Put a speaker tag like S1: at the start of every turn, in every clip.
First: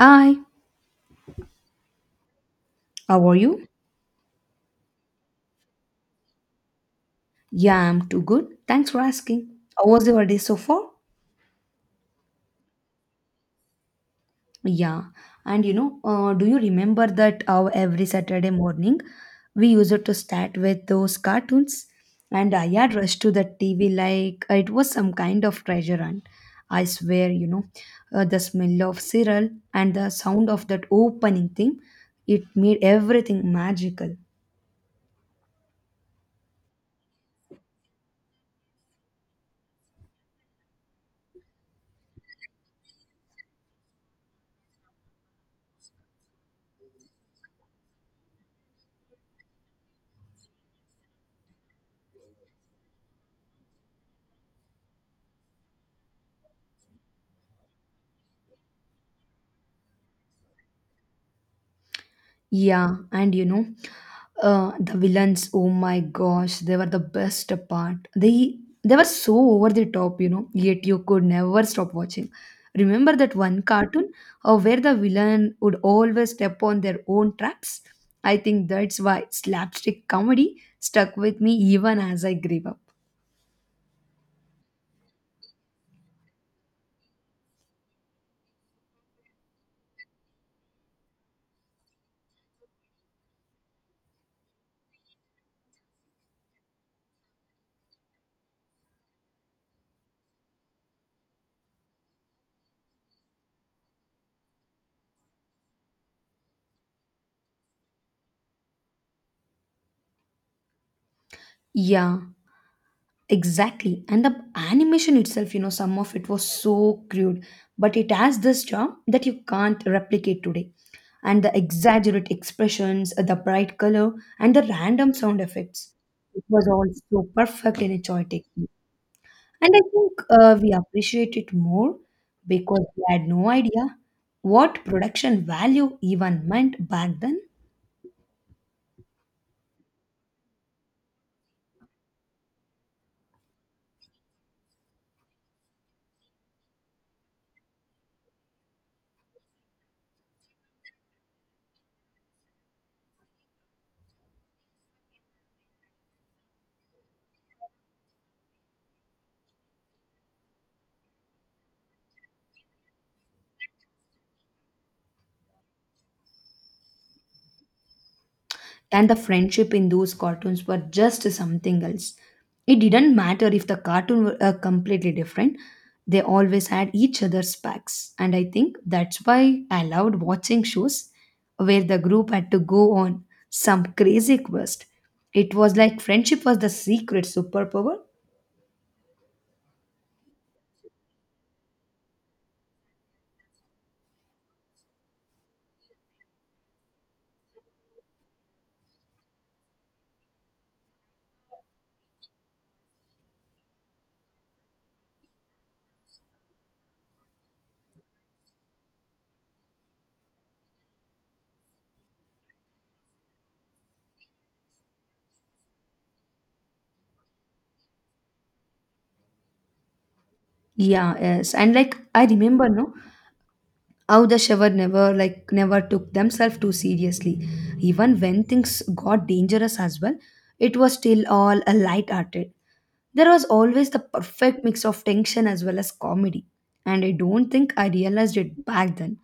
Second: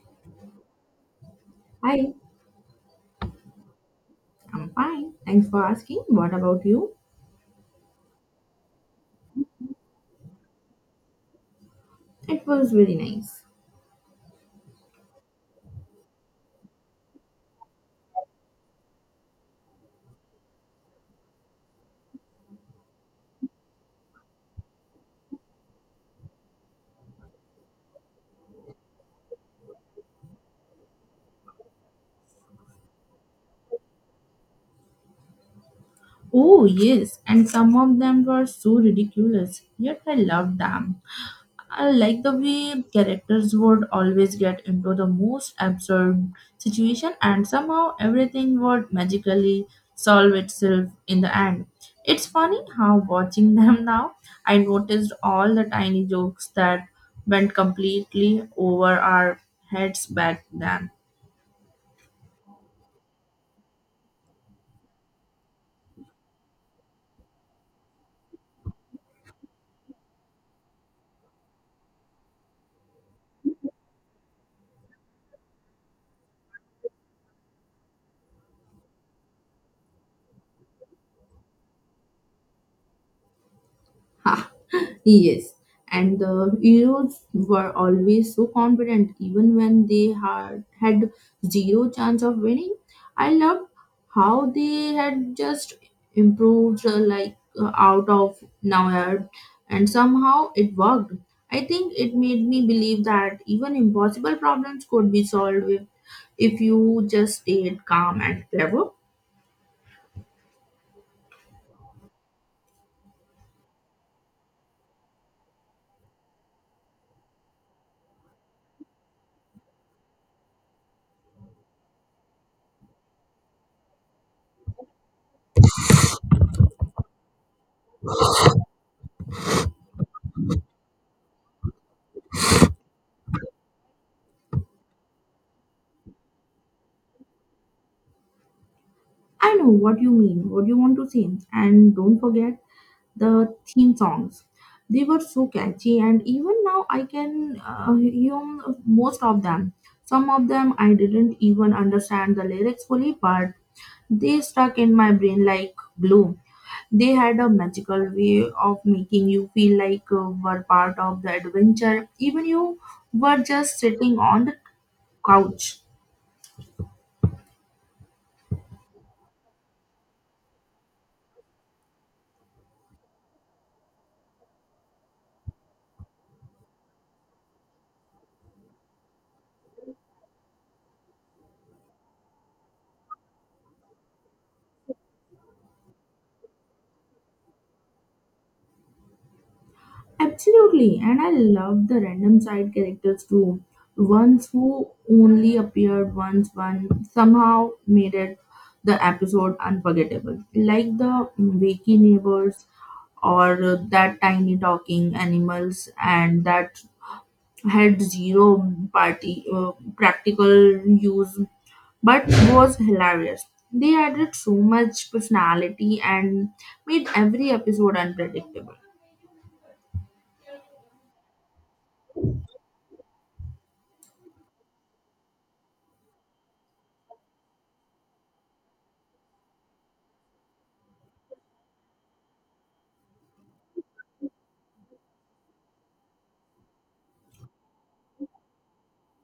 S1: Hi,
S2: Hi,
S1: how are you?
S2: I'm fine. Thanks for asking. What about you?
S1: Yeah, I'm too good. Thanks for asking. How was your day so far?
S2: It was very nice.
S1: Yeah, and you know, do you remember that how every Saturday morning we used to start with those cartoons? And I had rushed to the TV like it was some kind of treasure hunt. I swear, you know, the smell of cereal and the sound of that opening thing, it made everything magical.
S2: Oh, yes, and some of them were so ridiculous, yet I loved them. I like the way characters would always get into the most absurd situation, and somehow everything would magically solve itself in the end. It's funny how watching them now, I noticed all the tiny jokes that went completely over our heads back then.
S1: Yeah, and you know, the villains. Oh my gosh, they were the best part. They were so over the top, you know. Yet you could never stop watching. Remember that one cartoon where the villain would always step on their own traps? I think that's why slapstick comedy stuck with me even as I grew up.
S2: Yes, and the Euros were always so confident, even when they had had zero chance of winning. I loved how they had just improved, like out of nowhere, and somehow it worked. I think it made me believe that even impossible problems could be solved with, if you just stayed calm and clever.
S1: Yeah, exactly. And the animation itself, you know, some of it was so crude, but it has this charm that you can't replicate today. And the exaggerate expressions, the bright color, and the random sound effects. It was all so perfect in its own technique. And I think we appreciate it more because we had no idea what production value even meant back then.
S2: I know what you mean, what you want to say, and don't forget the theme songs. They were so catchy, and even now I can hum most of them. Some of them I didn't even understand the lyrics fully, but they stuck in my brain like glue. They had a magical way of making you feel like you were part of the adventure, even you were just sitting on the couch.
S1: And the friendship in those cartoons were just something else. It didn't matter if the cartoon were completely different, they always had each other's backs, and I think that's why I loved watching shows where the group had to go on some crazy quest. It was like friendship was the secret superpower.
S2: Absolutely, and I love the random side characters too. Ones who only appeared once, one somehow made it the episode unforgettable, like the wacky neighbors or that tiny talking animals, and that had zero party practical use, but was hilarious. They added so much personality and made every episode unpredictable.
S1: Yeah, yes, and like I remember, no. How the shower never, like, never took themselves too seriously. Even when things got dangerous as well, it was still all a light-hearted. There was always the perfect mix of tension as well as comedy. And I don't think I realized it back then.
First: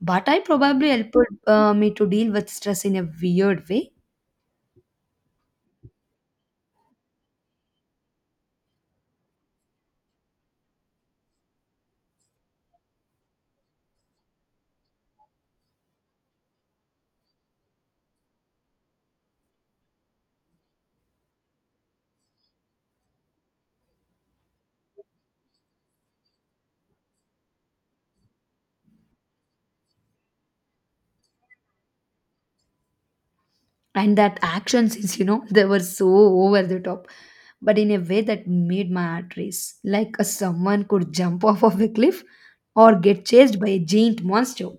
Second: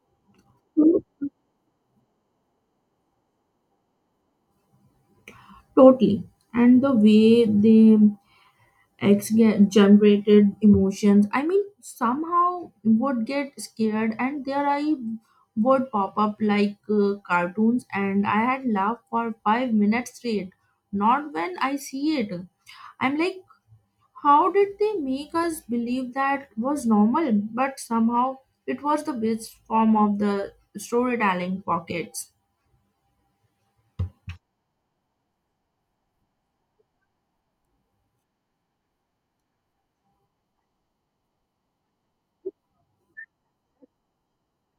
S1: But I probably helped me to deal with stress in a weird way.
S2: Totally. And the way they ex- generated emotions, I mean, somehow would get scared and their eye would pop up like cartoons, and I had laughed for 5 minutes straight. Not when I see it. I'm like, how did they make us believe that was normal? But somehow it was the best form of the storytelling pockets.
S1: And that action scenes, you know, they were so over the top, but in a way that made my heart race, like a someone could jump off of a cliff or get chased by a giant monster,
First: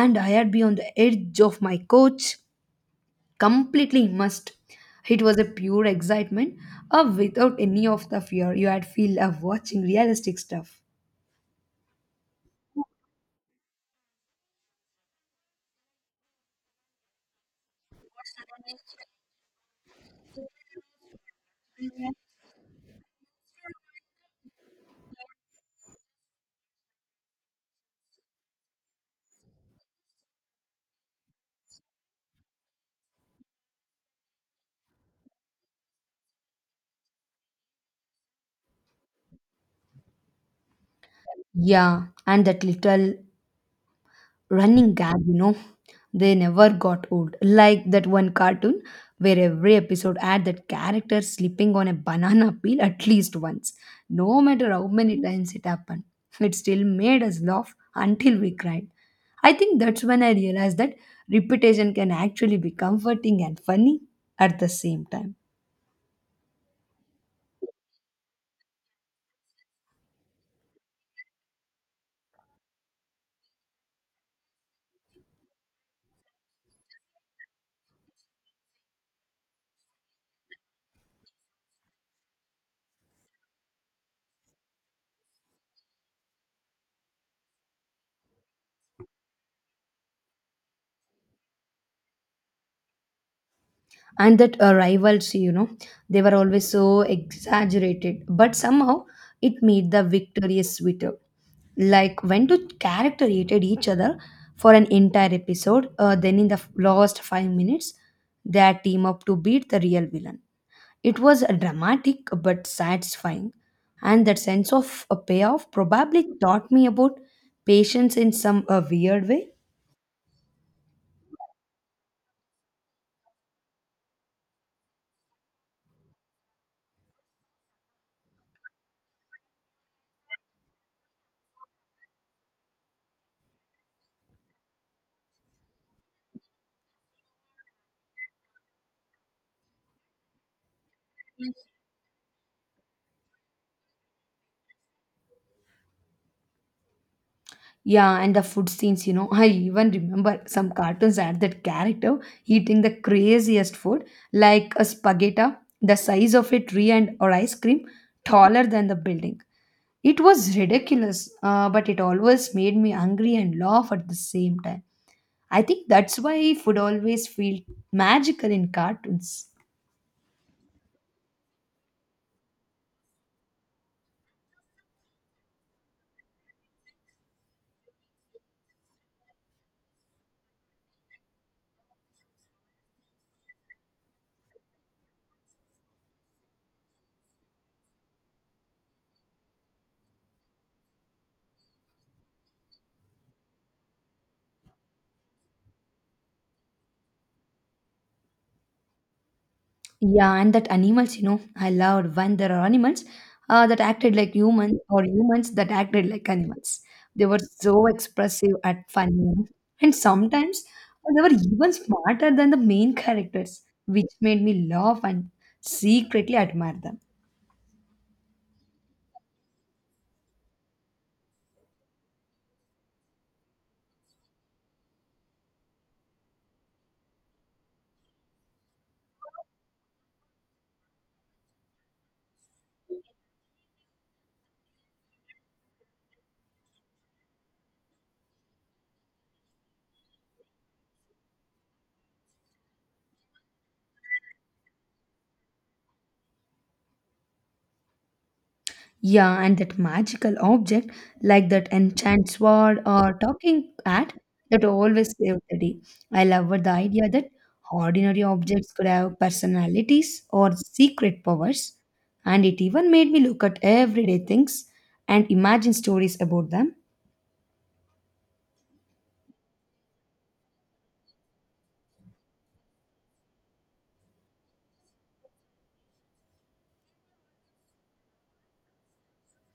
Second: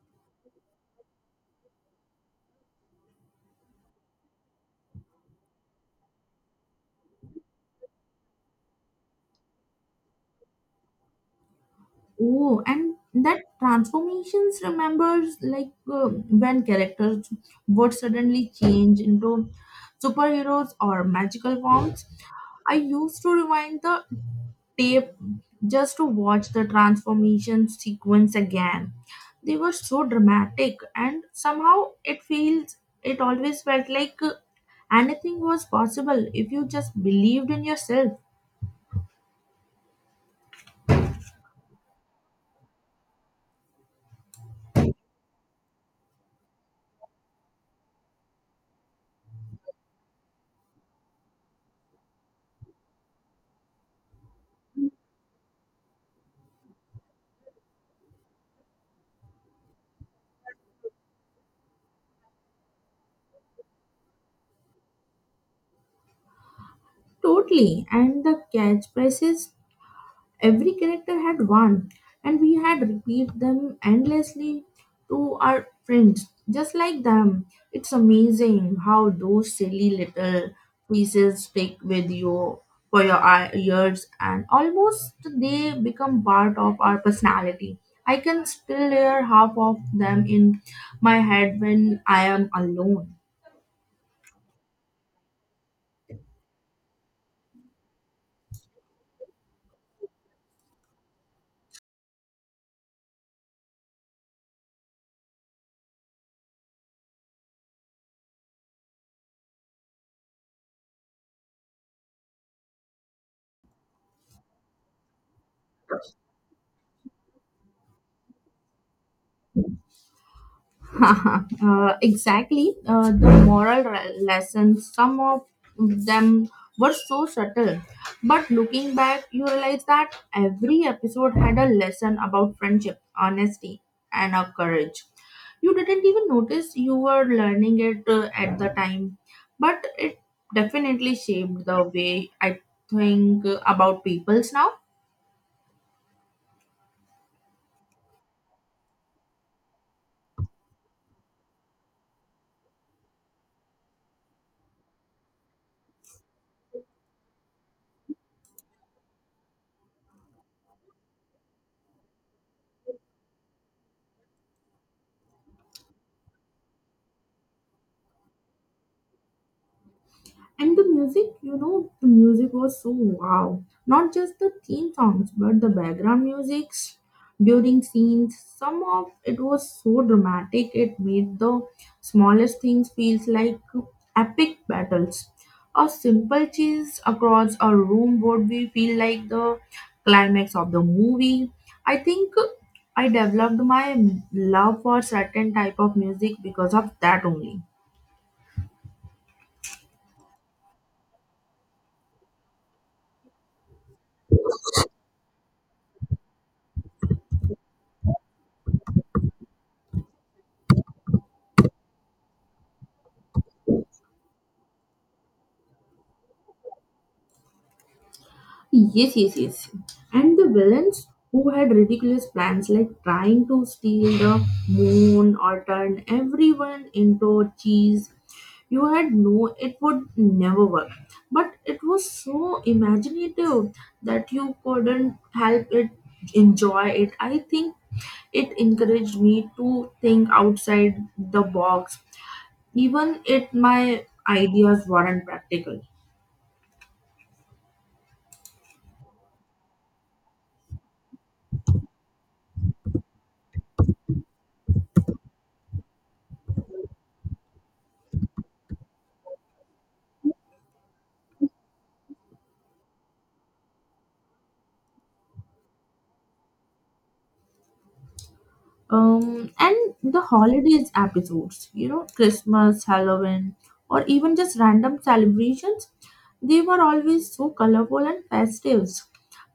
S1: and I had been on the edge of my couch, completely immersed. It was a pure excitement without any of the fear you had feel of watching realistic stuff.
S2: Oh, and that transformations remembers like when characters would suddenly change into superheroes or magical forms. I used to rewind the tape just to watch the transformation sequence again. They were so dramatic, and somehow it always felt like anything was possible if you just believed in yourself.
S1: Yeah, and that little running gag, you know. They never got old. Like that one cartoon where every episode had that character slipping on a banana peel at least once. No matter how many times it happened, it still made us laugh until we cried. I think that's when I realized that repetition can actually be comforting and funny at the same time.
S2: Totally, and the catchphrases. Every character had one, and we had repeat them endlessly to our friends, just like them. It's amazing how those silly little pieces stick with you for your years, and almost they become part of our personality. I can still hear half of them in my head when I am alone.
S1: And that rivalry, you know, they were always so exaggerated, but somehow it made the victorious sweeter, like when two character hated each other for an entire episode, then in the last 5 minutes they team up to beat the real villain. It was dramatic but satisfying, and that sense of a payoff probably taught me about patience in some weird way.
S2: Exactly. The moral lessons, some of them were so subtle. But looking back, you realize that every episode had a lesson about friendship, honesty, and courage. You didn't even notice you were learning it at the time, but it definitely shaped the way I think about peoples now.
S1: Yeah, and the food scenes, you know, I even remember some cartoons had that character eating the craziest food, like a spaghetti, the size of a tree and or ice cream, taller than the building. It was ridiculous, but it always made me hungry and laugh at the same time. I think that's why food always feel magical in cartoons.
S2: And the music was so wow. Not just the theme songs, but the background musics during scenes. Some of it was so dramatic, it made the smallest things feels like epic battles. A simple chase across a room would be feel like the climax of the movie. I think I developed my love for certain type of music because of that only.
S1: Yeah, and that animals, you know, I loved when there are animals that acted like humans or humans that acted like animals. They were so expressive and funny, you know. And sometimes they were even smarter than the main characters, which made me laugh and secretly admire them.
S2: Yes, yes, yes. And the villains who had ridiculous plans like trying to steal the moon or turn everyone into cheese. You had no, it would never work. But it was so imaginative that you couldn't help it enjoy it. I think it encouraged me to think outside the box, even if my ideas weren't practical.
S1: Yeah, and that magical object, like that enchanted sword or talking cat, that always saved the day. I loved the idea that ordinary objects could have personalities or secret powers, and it even made me look at everyday things and imagine stories about them.
S2: And the holidays episodes, Christmas, Halloween, or even just random celebrations. They were always so colorful and festive.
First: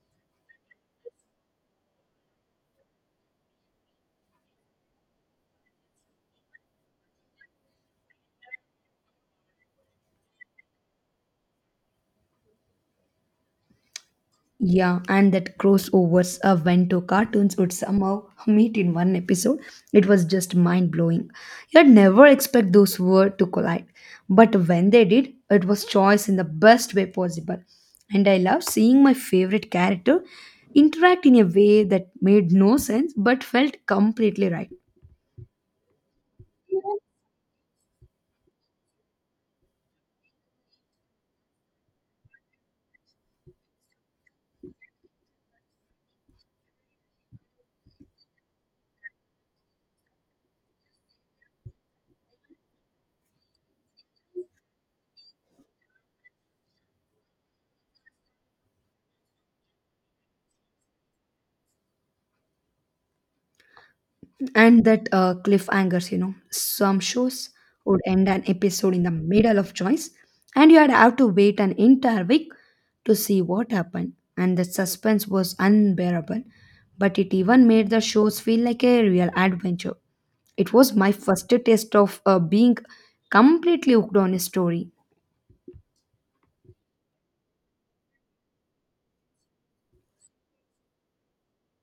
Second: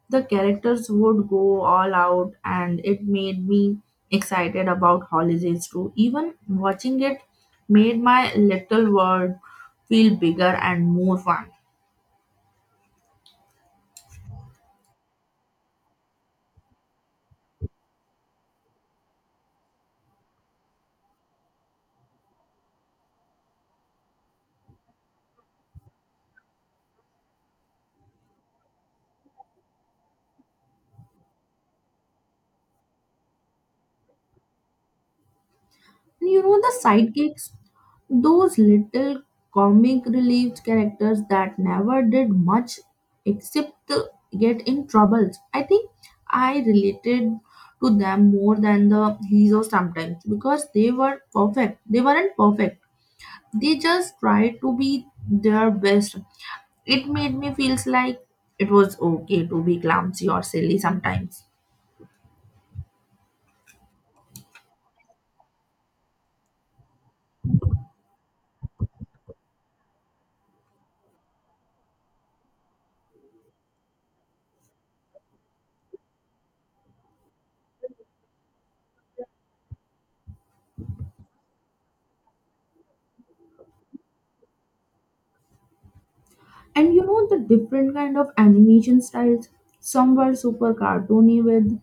S2: The characters would go all out, and it made me excited about holidays too. Even watching it made my little world feel bigger and more fun.
S1: Yeah, and that crossovers of when two cartoons would somehow meet in one episode, it was just mind blowing. You'd never expect those words to collide, but when they did, it was choice in the best way possible. And I loved seeing my favorite character interact in a way that made no sense but felt completely right.
S2: And you know the sidekicks, those little comic relief characters that never did much except to get in troubles. I think I related to them more than the heroes sometimes because they were perfect. They weren't perfect. They just tried to be their best. It made me feels like it was okay to be clumsy or silly sometimes.
S1: And that cliffhangers, you know, some shows would end an episode in the middle of choice, and you had have to wait an entire week to see what happened. And the suspense was unbearable, but it even made the shows feel like a real adventure. It was my first taste of being completely hooked on a story.
S2: And you know the different kind of animation styles. Some were super cartoony with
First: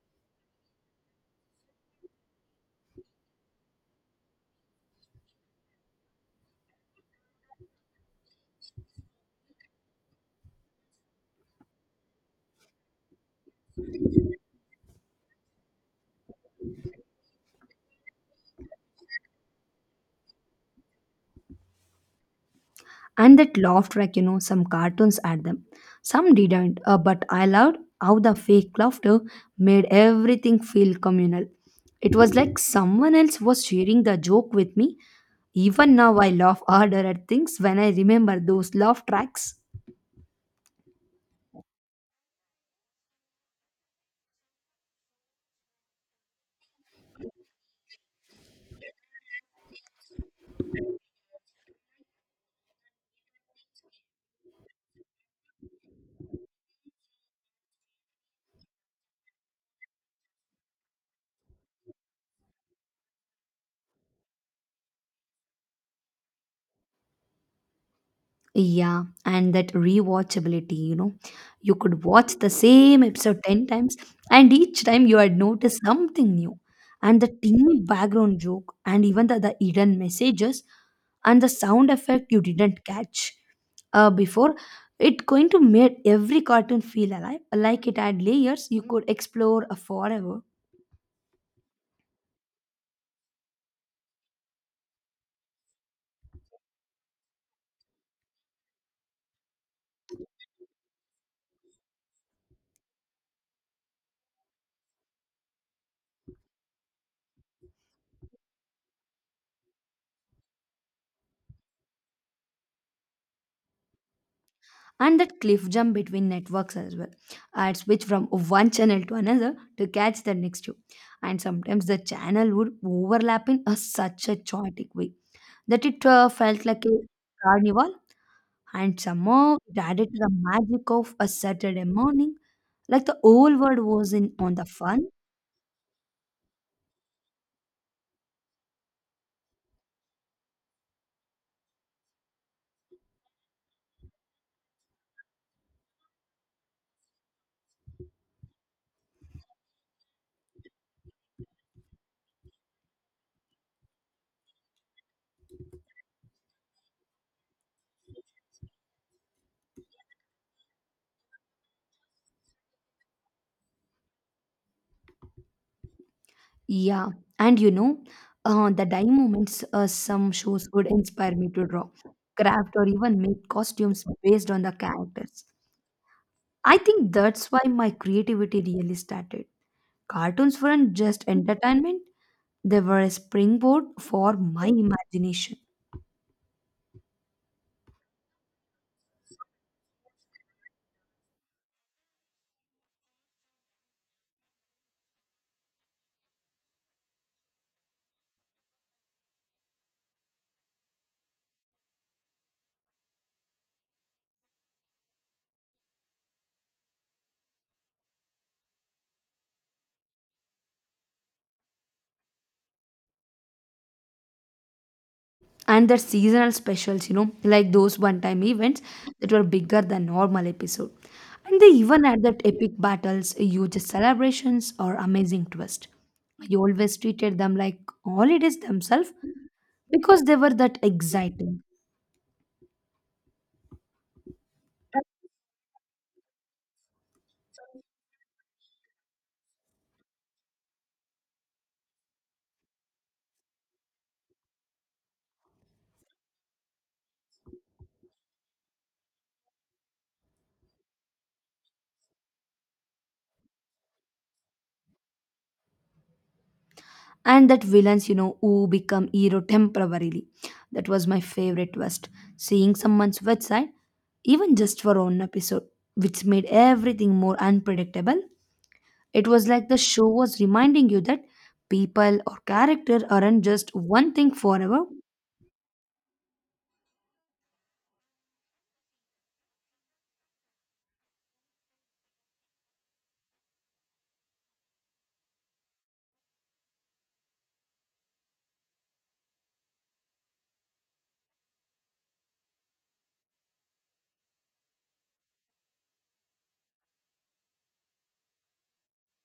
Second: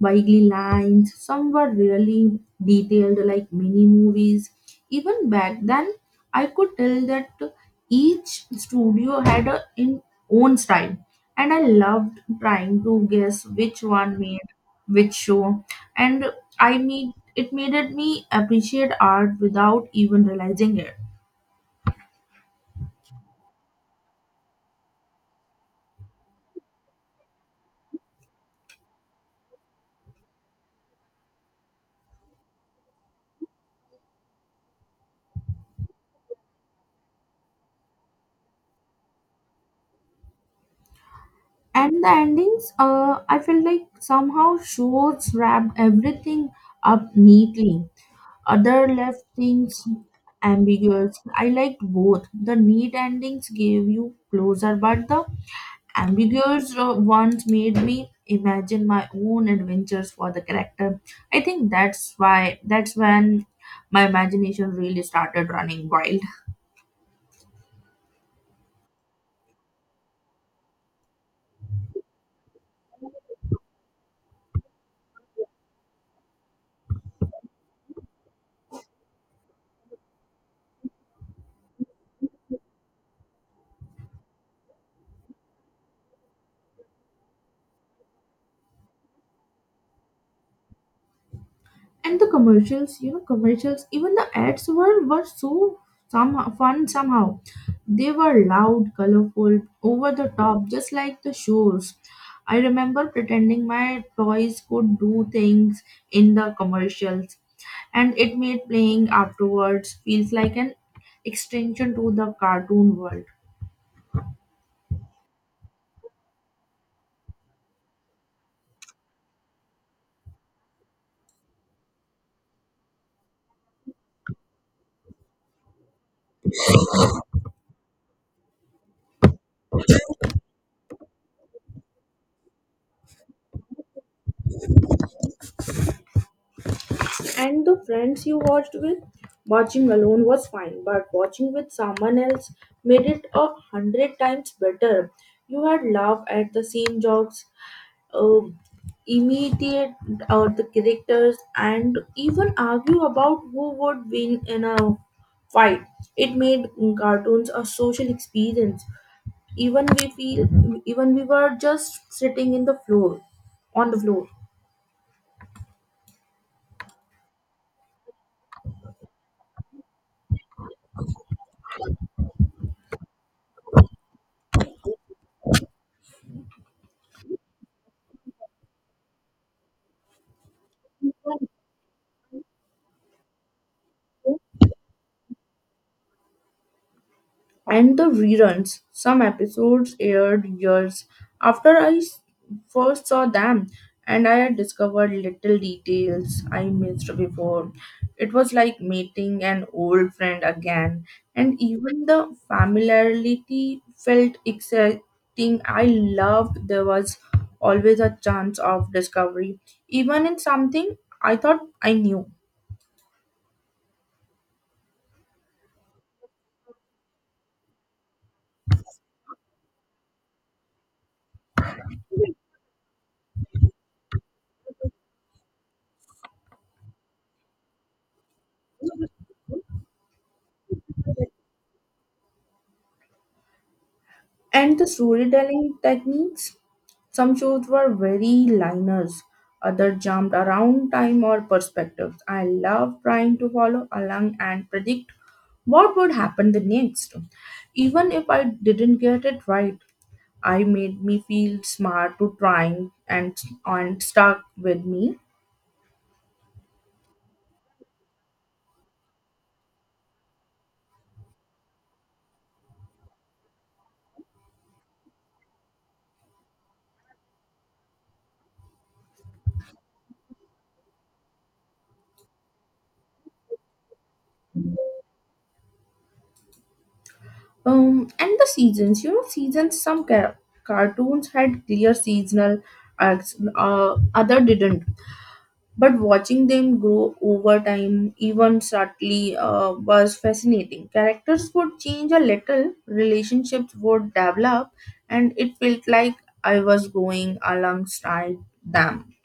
S2: wiggly lines. Some were really detailed, like mini movies. Even back then, I could tell that each studio had a in own style, and I loved trying to guess which one made which show. And I made it me appreciate art without even realizing it.
S1: And that laughed, like, you know, some cartoons at them, some didn't, but I loved how the fake laughter made everything feel communal. It was like someone else was sharing the joke with me. Even now I laugh harder at things when I remember those laugh tracks.
S2: And the endings, I felt like somehow shows wrapped everything up neatly. Other left things ambiguous. I liked both. The neat endings gave you closure, but the ambiguous ones made me imagine my own adventures for the character. I think that's when my imagination really started running wild.
S1: Yeah, and that rewatchability, you know, you could watch the same episode 10 times, and each time you had noticed something new. And the teeny background joke, and even the hidden messages, and the sound effect you didn't catch before, it going to make every cartoon feel alive, like it had layers you could explore forever.
S2: And the commercials, even the ads were so somehow fun. Somehow, they were loud, colorful, over the top, just like the shows. I remember pretending my toys could do things in the commercials, and it made playing afterwards feels like an extension to the cartoon world.
S1: And that cliff jump between networks as well. I'd switch from one channel to another to catch the next one, and sometimes the channel would overlap in a, such a chaotic way that it felt like a carnival, and somehow it added to the magic of a Saturday morning, like the whole world was in on the fun.
S2: And the friends you watched with? Watching alone was fine, but watching with someone else made it a hundred times better. You had laugh at the same jokes, um immediate or the characters, and even argue about who would win in a fight. It made cartoons a social experience. Even we feel, Even we were just sitting on the floor.
S1: Yeah, and you know, the dying moments, some shows would inspire me to draw, craft, or even make costumes based on the characters. I think that's why my creativity really started. Cartoons weren't just entertainment, they were a springboard for my imagination.
S2: And the reruns. Some episodes aired years after I first saw them, and I had discovered little details I missed before. It was like meeting an old friend again, and even the familiarity felt exciting. I loved there was always a chance of discovery, even in something I thought I knew.
S1: And the seasonal specials, you know, like those one time events that were bigger than normal episode. And they even had that epic battles, huge celebrations, or amazing twist. I always treated them like holidays themselves because they were that exciting.
S2: And the storytelling techniques, some shows were very liners, other jumped around time or perspectives. I love trying to follow along and predict what would happen the next. Even if I didn't get it right, I made me feel smart to trying and stuck with me.
S1: And that villains, you know, who become hero temporarily, that was my favorite twist. Seeing someone's website even just for one episode, which made everything more unpredictable. It was like the show was reminding you that people or character aren't just one thing forever.
S2: And the seasons. Some cartoons had clear seasonal arcs, other didn't. But watching them grow over time, even subtly, was fascinating. Characters would change a little, relationships would develop, and it felt like I was going alongside them.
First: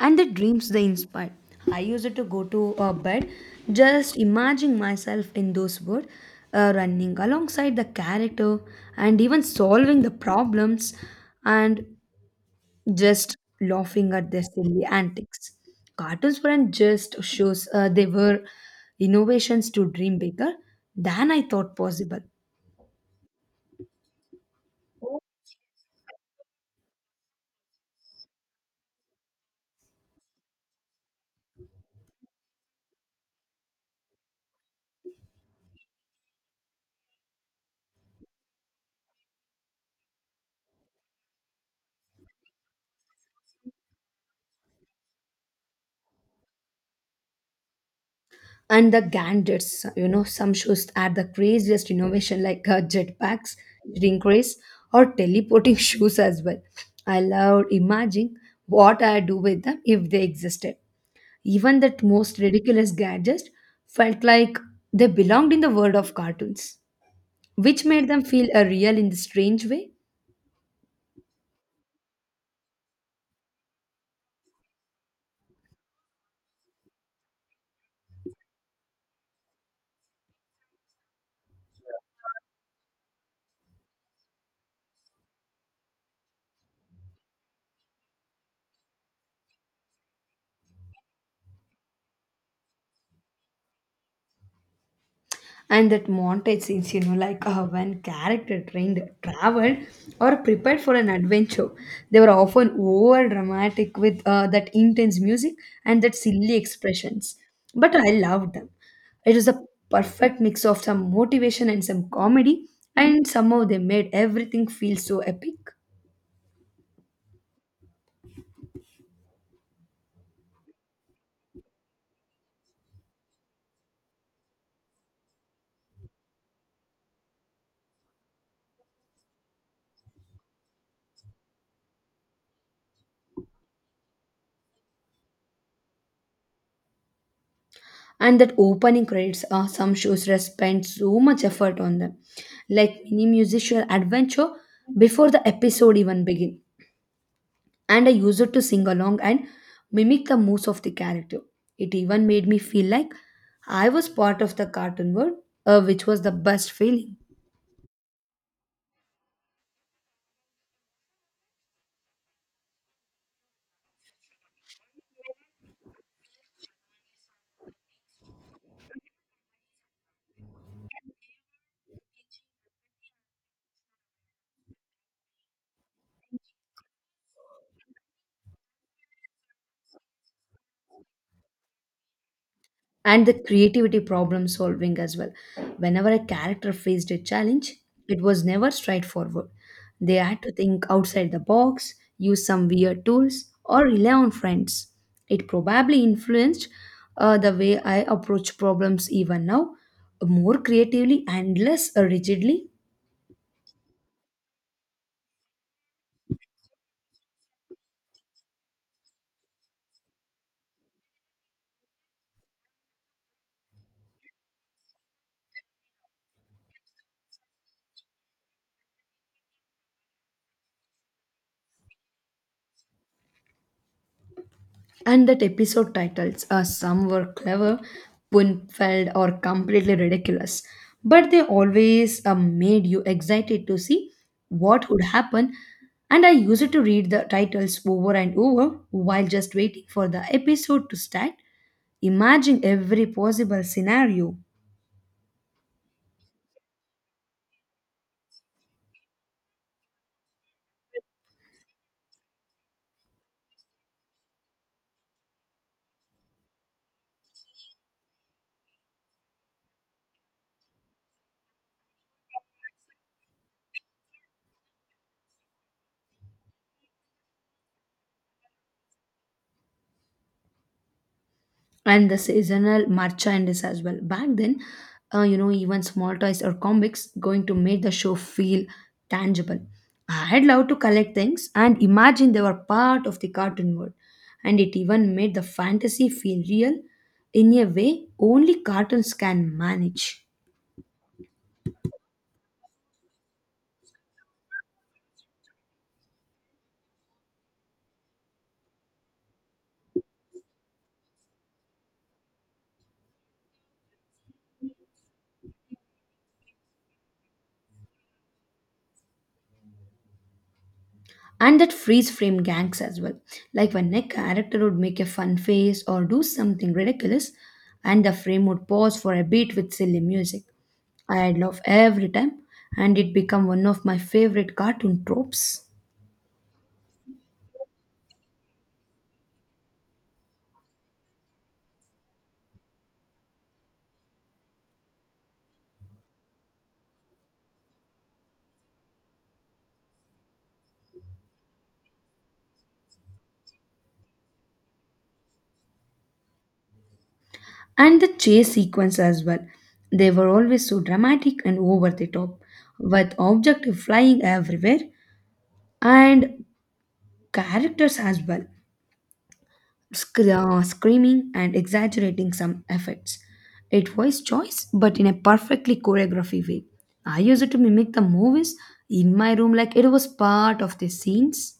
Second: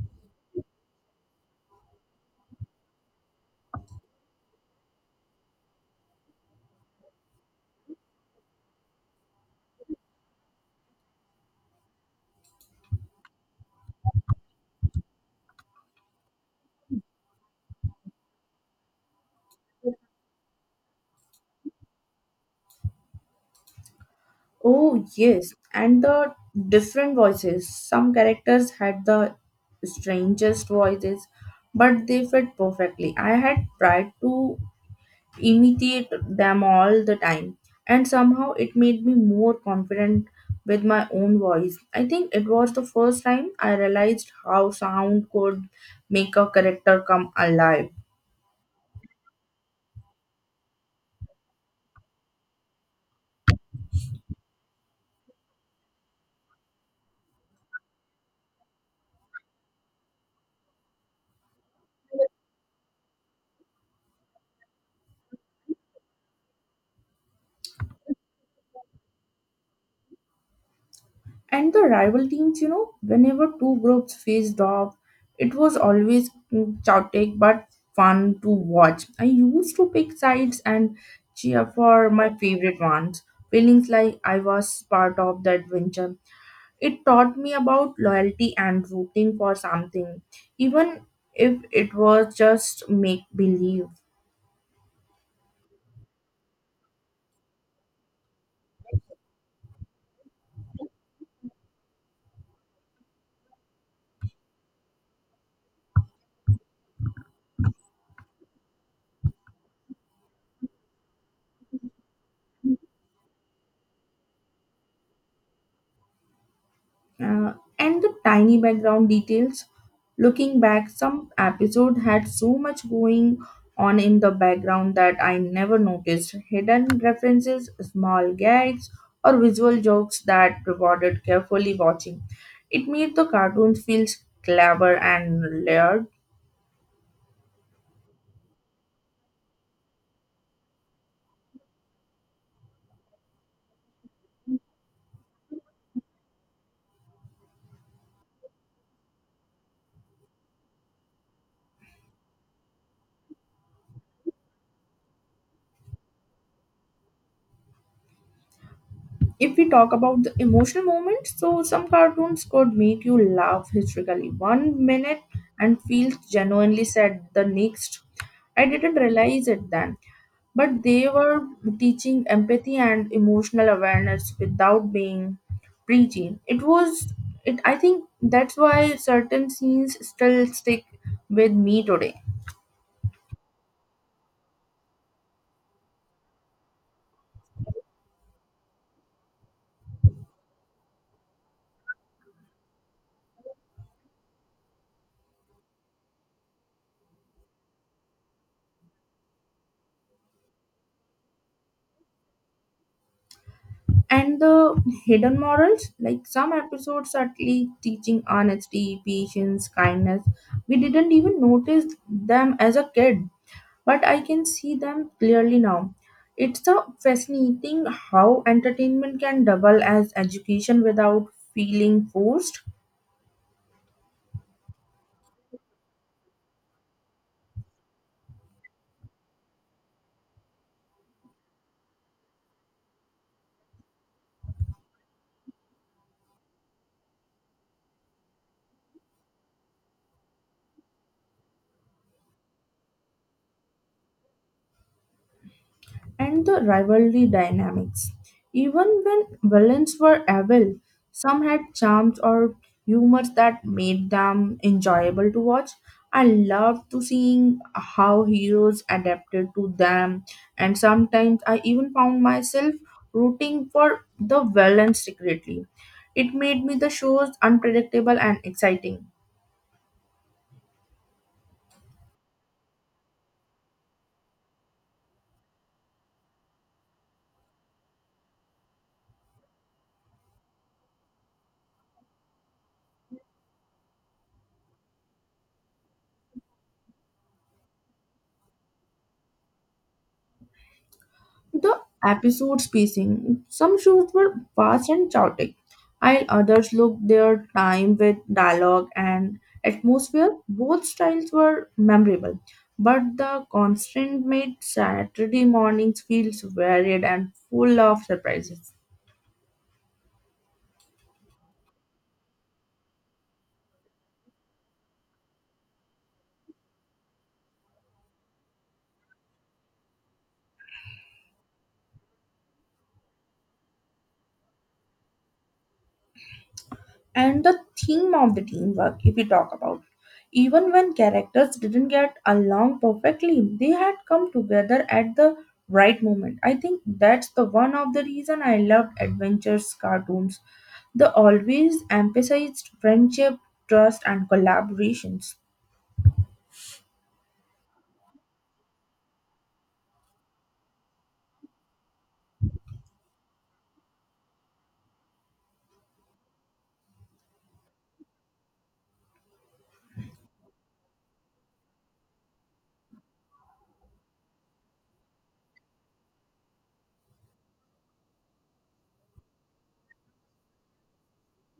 S1: And the dreams they inspire. I used to go to bed just imagining myself in those words, running alongside the character, and even solving the problems, and just laughing at their silly antics. Cartoons weren't just shows, they were innovations to dream bigger than I thought possible.
S2: Oh, yes, and the different voices. Some characters had the strangest voices, but they fit perfectly. I had tried to imitate them all the time, and somehow it made me more confident with my own voice. I think it was the first time I realized how sound could make a character come alive.
S1: And the gadgets, you know, some shows had the craziest innovation like jetpacks, drink race, or teleporting shoes as well. I loved imagining what I'd do with them if they existed. Even that most ridiculous gadget felt like they belonged in the world of cartoons, which made them feel real in the strange way.
S2: And the rival teams, whenever two groups faced off, it was always chaotic but fun to watch. I used to pick sides and cheer for my favorite ones, feelings like I was part of the adventure. It taught me about loyalty and rooting for something, even if it was just make believe.
S1: And that montage scenes, you know, like when character trained, traveled, or prepared for an adventure, they were often over dramatic with that intense music and that silly expressions. But I loved them. It was a perfect mix of some motivation and some comedy, and somehow they made everything feel so epic.
S2: And the tiny background details. Looking back, some episode had so much going on in the background that I never noticed. Hidden references, small gags, or visual jokes that rewarded carefully watching. It made the cartoons feel clever and layered.
S1: And that opening credits are some shows that spend so much effort on them, like mini musical adventure before the episode even begin. And I used it to sing along and mimic the moves of the character. It even made me feel like I was part of the cartoon world, which was the best feeling.
S2: If we talk about the emotional moments, so some cartoons could make you laugh hysterically one minute and feel genuinely sad the next. I didn't realize it then, but they were teaching empathy and emotional awareness without being preachy. It was, it. I think that's why certain scenes still stick with me today.
S1: And the creativity problem solving as well. Whenever a character faced a challenge, it was never straightforward. They had to think outside the box, use some weird tools, or rely on friends. It probably influenced the way I approach problems even now, more creatively and less rigidly.
S2: And the hidden morals, like some episodes subtly teaching honesty, patience, kindness. We didn't even notice them as a kid, but I can see them clearly now. It's a fascinating how entertainment can double as education without feeling forced.
S1: And that episode titles, some were clever, pun-filled, or completely ridiculous. But they always made you excited to see what would happen. And I used to read the titles over and over while just waiting for the episode to start, imagining every possible scenario.
S2: And the rivalry dynamics. Even when villains were evil, some had charms or humors that made them enjoyable to watch. I loved to seeing how heroes adapted to them, and sometimes I even found myself rooting for the villains secretly. It made me the shows unpredictable and exciting.
S1: And the seasonal merchandise as well. Back then, you know, even small toys or comics going to make the show feel tangible. I'd love to collect things and imagine they were part of the cartoon world, and it even made the fantasy feel real in a way only cartoons can manage.
S2: The episode spacing. Some shows were fast and chaotic, while others looked their time with dialogue and atmosphere. Both styles were memorable, but the constant made Saturday mornings feel varied and full of surprises.
S1: And that freeze frame gags as well, like when a character would make a fun face or do something ridiculous, and the frame would pause for a beat with silly music. I love every time, and it became one of my favorite cartoon tropes.
S2: And the theme of the teamwork, if we talk about. Even when characters didn't get along perfectly, they had come together at the right moment. I think that's the one of the reason I loved adventures cartoons. They always emphasized friendship, trust, and collaborations.
S1: And the chase sequence as well, they were always so dramatic and over the top, with objective flying everywhere, and characters as well, screaming and exaggerating some effects. It was choice, but in a perfectly choreography way. I used it to mimic the movies in my room like it was part of the scenes.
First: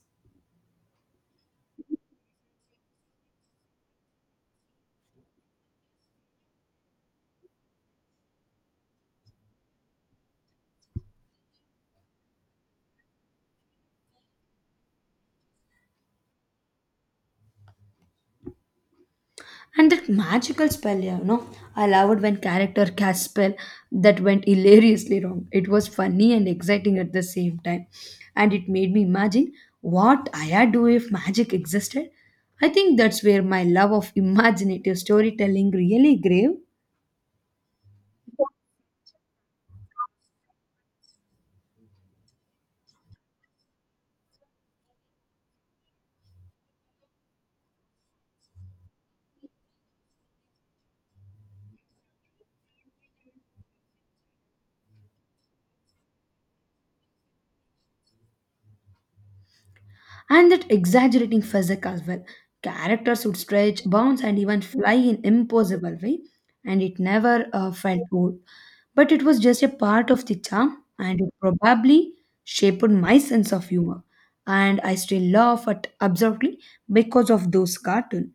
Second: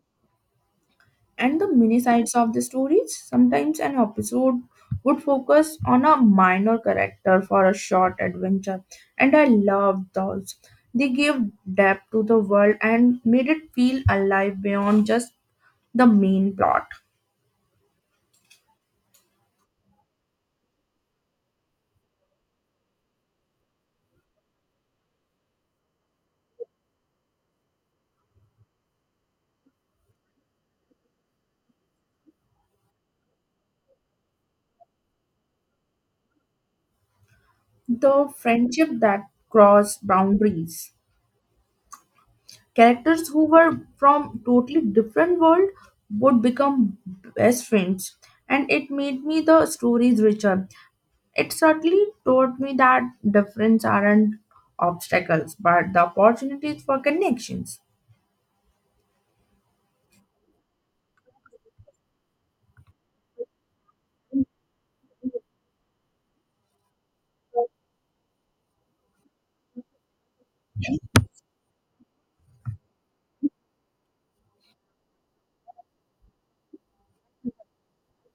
S2: And the mini sides of the stories. Sometimes an episode would focus on a minor character for a short adventure, and I loved those. They gave depth to the world and made it feel alive beyond just the main plot.
S1: And that magical spell, yeah, I loved when character cast spell that went hilariously wrong. It was funny and exciting at the same time, and it made me imagine what I'd do if magic existed. I think that's where my love of imaginative storytelling really grew.
S2: The friendship that crossed boundaries. Characters who were from totally different world would become best friends, and it made me the stories richer. It certainly taught me that difference aren't obstacles, but the opportunities for connections.
S1: And that exaggerating physique as well. Characters would stretch, bounce, and even fly in impossible way, and it never felt old. But it was just a part of the charm, and it probably shaped my sense of humor. And I still laugh at absurdly because of those cartoons.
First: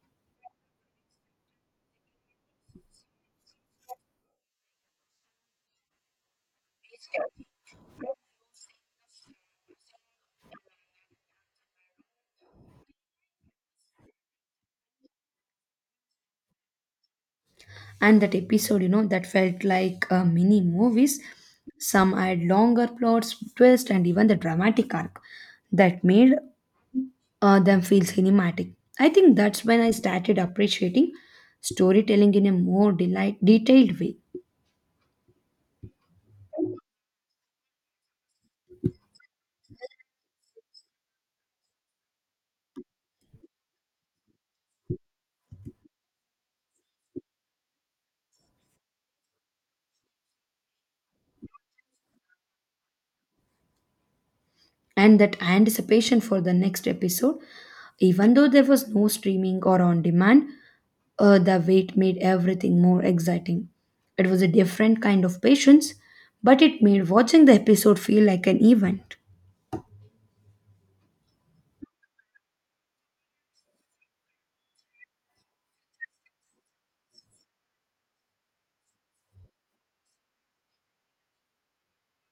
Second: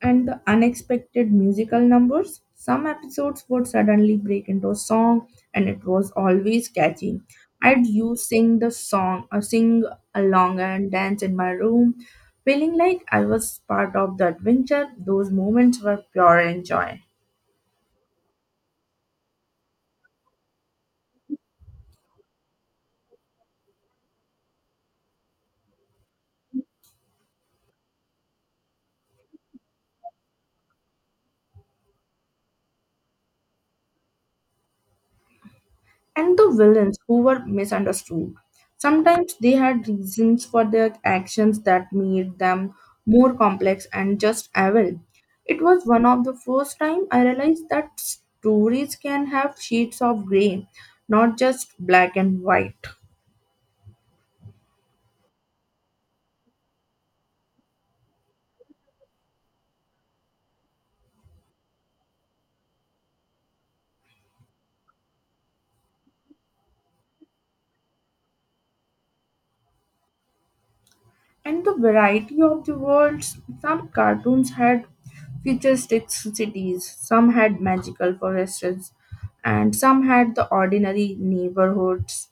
S2: And the unexpected musical numbers. Some episodes would suddenly break into a song, and it was always catchy. I'd You sing the song or sing along and dance in my room, feeling like I was part of the adventure. Those moments were pure enjoy.
S1: And that episode, you know, that felt like mini movies. Some had longer plots twists and even the dramatic arc that made them feel cinematic. I think that's when I started appreciating storytelling in a more detailed way.
S2: And the villains who were misunderstood. Sometimes they had reasons for their actions that made them more complex and just evil. It was one of the first time I realized that stories can have shades of gray, not just black and white.
S1: And that anticipation for the next episode, even though there was no streaming or on demand, the wait made everything more exciting. It was a different kind of patience, but it made watching the episode feel like an event.
S2: And the variety of the worlds. Some cartoons had futuristic cities, some had magical forests, and some had the ordinary neighborhoods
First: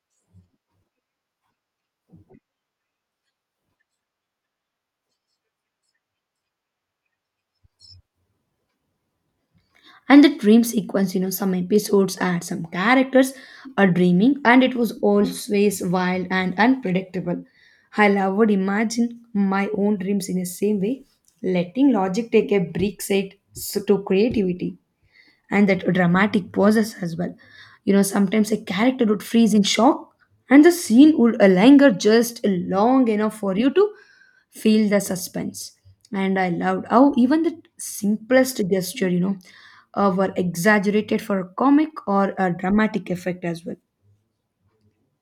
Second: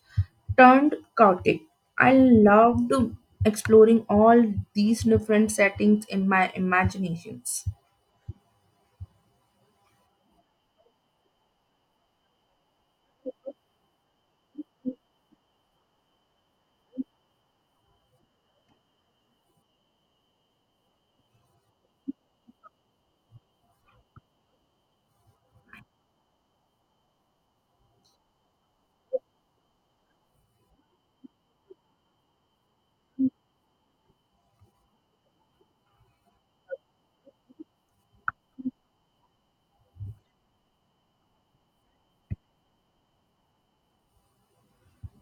S2: turned chaotic. I loved exploring all these different settings in my imaginations.
S1: And the dream sequence, you know, some episodes had some characters are dreaming and it was always wild and unpredictable. Hell, I would imagine my own dreams in the same way, letting logic take a break set to creativity. And that dramatic pauses as well. You know, sometimes a character would freeze in shock and the scene would linger just long enough for you to feel the suspense. And I loved how even the simplest gesture, were exaggerated for a comic or a dramatic effect as well.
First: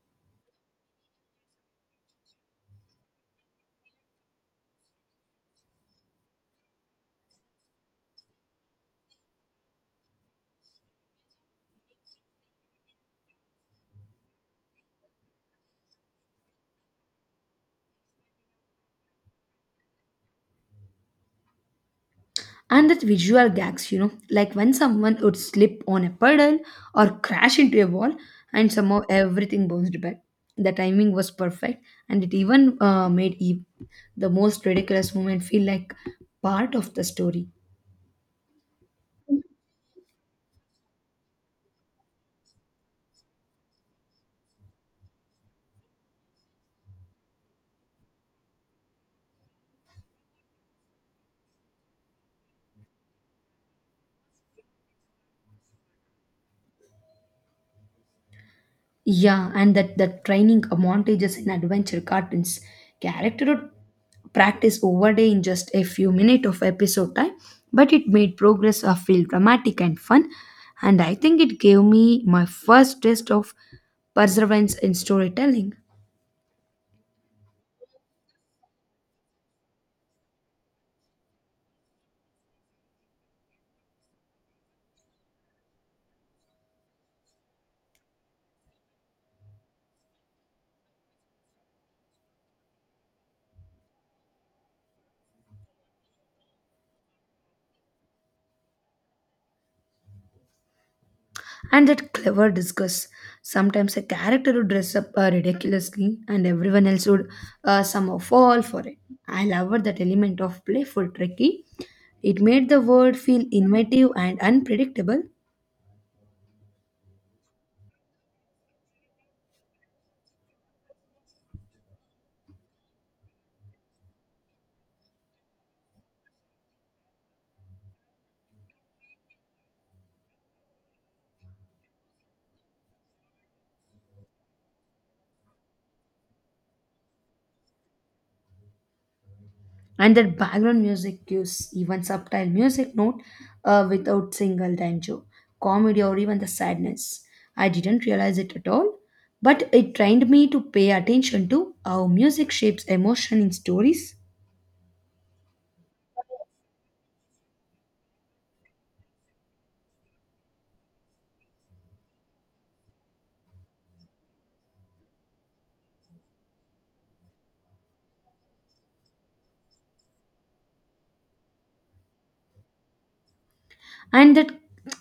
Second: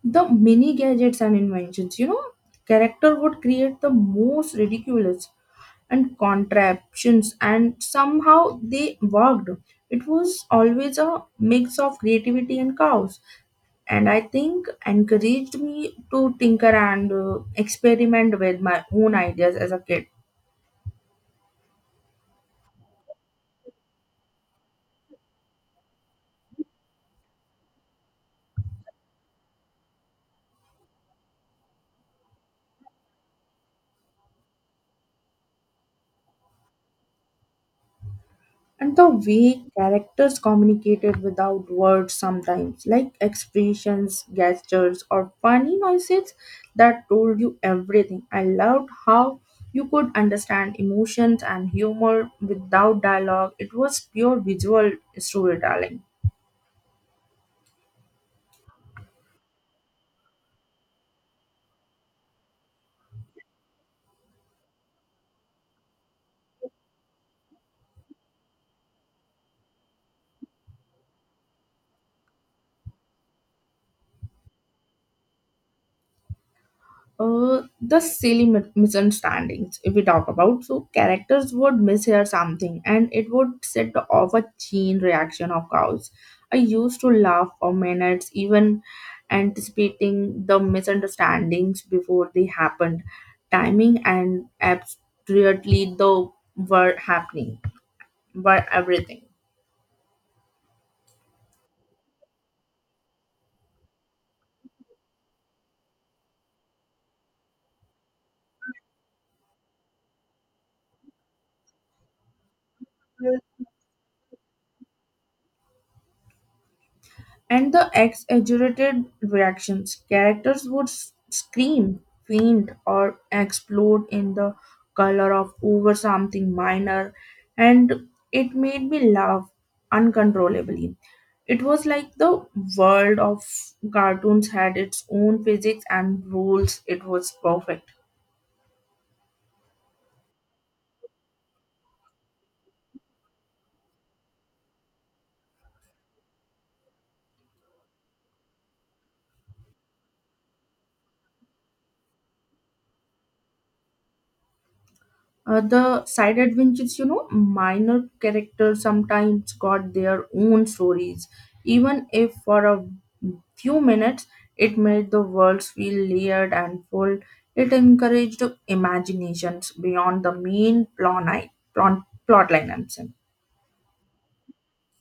S2: The many gadgets and inventions, character would create the most ridiculous and contraptions, and somehow they worked. It was always a mix of creativity and chaos, and I think encouraged me to tinker and experiment with my own ideas as a kid.
S1: And that visual gags, you know, like when someone would slip on a puddle or crash into a wall, and somehow everything bounced back. The timing was perfect, and it even the most ridiculous moment feel like part of the story.
S2: And the way characters communicated without words sometimes, like expressions, gestures, or funny noises that told you everything. I loved how you could understand emotions and humor without dialogue. It was pure visual storytelling.
S1: Yeah, and that training montages in adventure cartoons, character would practice over day in just a few minutes of episode time, but it made progress feel dramatic and fun, and I think it gave me my first taste of perseverance in storytelling.
S2: The silly misunderstandings, if we talk about, so characters would mishear something and it would set off a chain reaction of cows. I used to laugh for minutes even anticipating the misunderstandings before they happened. Timing, and abstractly the were happening, were everything.
S1: And that clever discuss. Sometimes a character would dress up ridiculously, and everyone else would somehow fall for it. I loved that element of playful tricky. It made the world feel innovative and unpredictable.
S2: And the exaggerated reactions. Characters would scream, faint, or explode in the color of over something minor, and it made me laugh uncontrollably. It was like the world of cartoons had its own physics and rules. It was perfect.
S1: And that background music cues, even subtle music note, without single banjo, comedy or even the sadness. I didn't realize it at all, but it trained me to pay attention to how music shapes emotion in stories.
S2: The side adventures, minor characters sometimes got their own stories, even if for a few minutes. It made the worlds feel layered and full. It encouraged imaginations beyond the main plot, plot line, I'm saying.
S1: And that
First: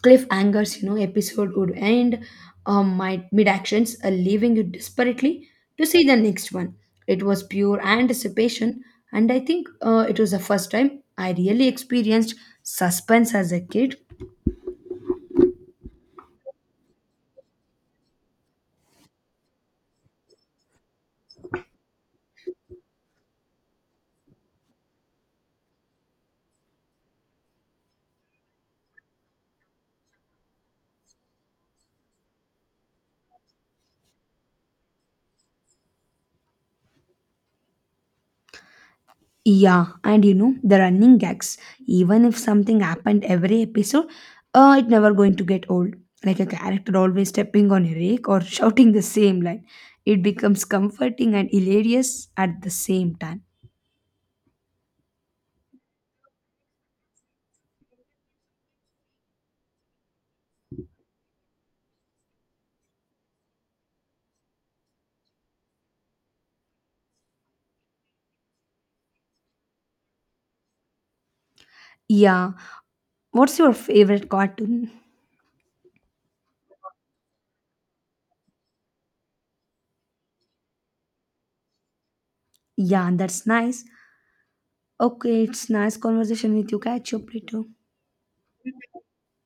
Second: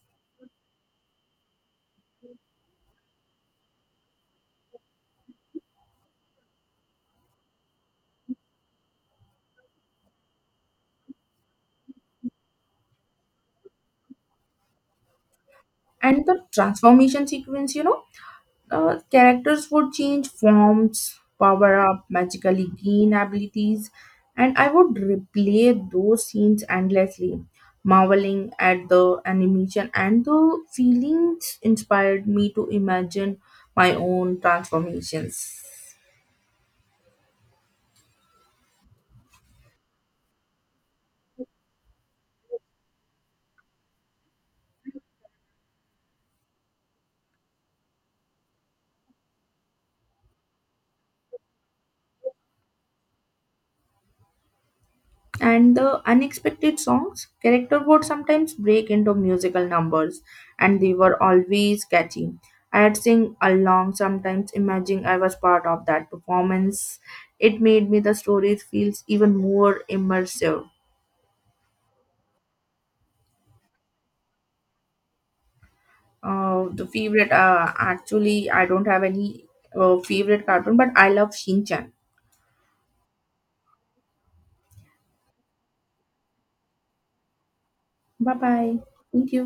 S1: cliffhangers, you know, episode would end my mid-actions, leaving you desperately to see the next one. It was pure anticipation, and I think it was the first time I really experienced suspense as a kid.
S2: And the transformation sequence. Characters would change forms, power up, magically gain abilities, and I would replay those scenes endlessly, marveling at the animation, and the feelings inspired me to imagine my own transformations.
S1: Yeah, and you know the running gags, even if something happened every episode, it never going to get old, like a character always stepping on a rake or shouting the same line. It becomes comforting and hilarious at the same time.
S2: And the unexpected songs, character would sometimes break into musical numbers, and they were always catchy. I'd sing along, sometimes imagining I was part of that performance. It made me the stories feels even more immersive.
S1: Yeah. What's your favorite cartoon?
S2: The favorite, actually I don't have any favorite cartoon, but I love Shin Chan.
S1: Yeah, that's nice. Okay, it's nice conversation with you. Catch up later.
S2: Bye bye. Thank you.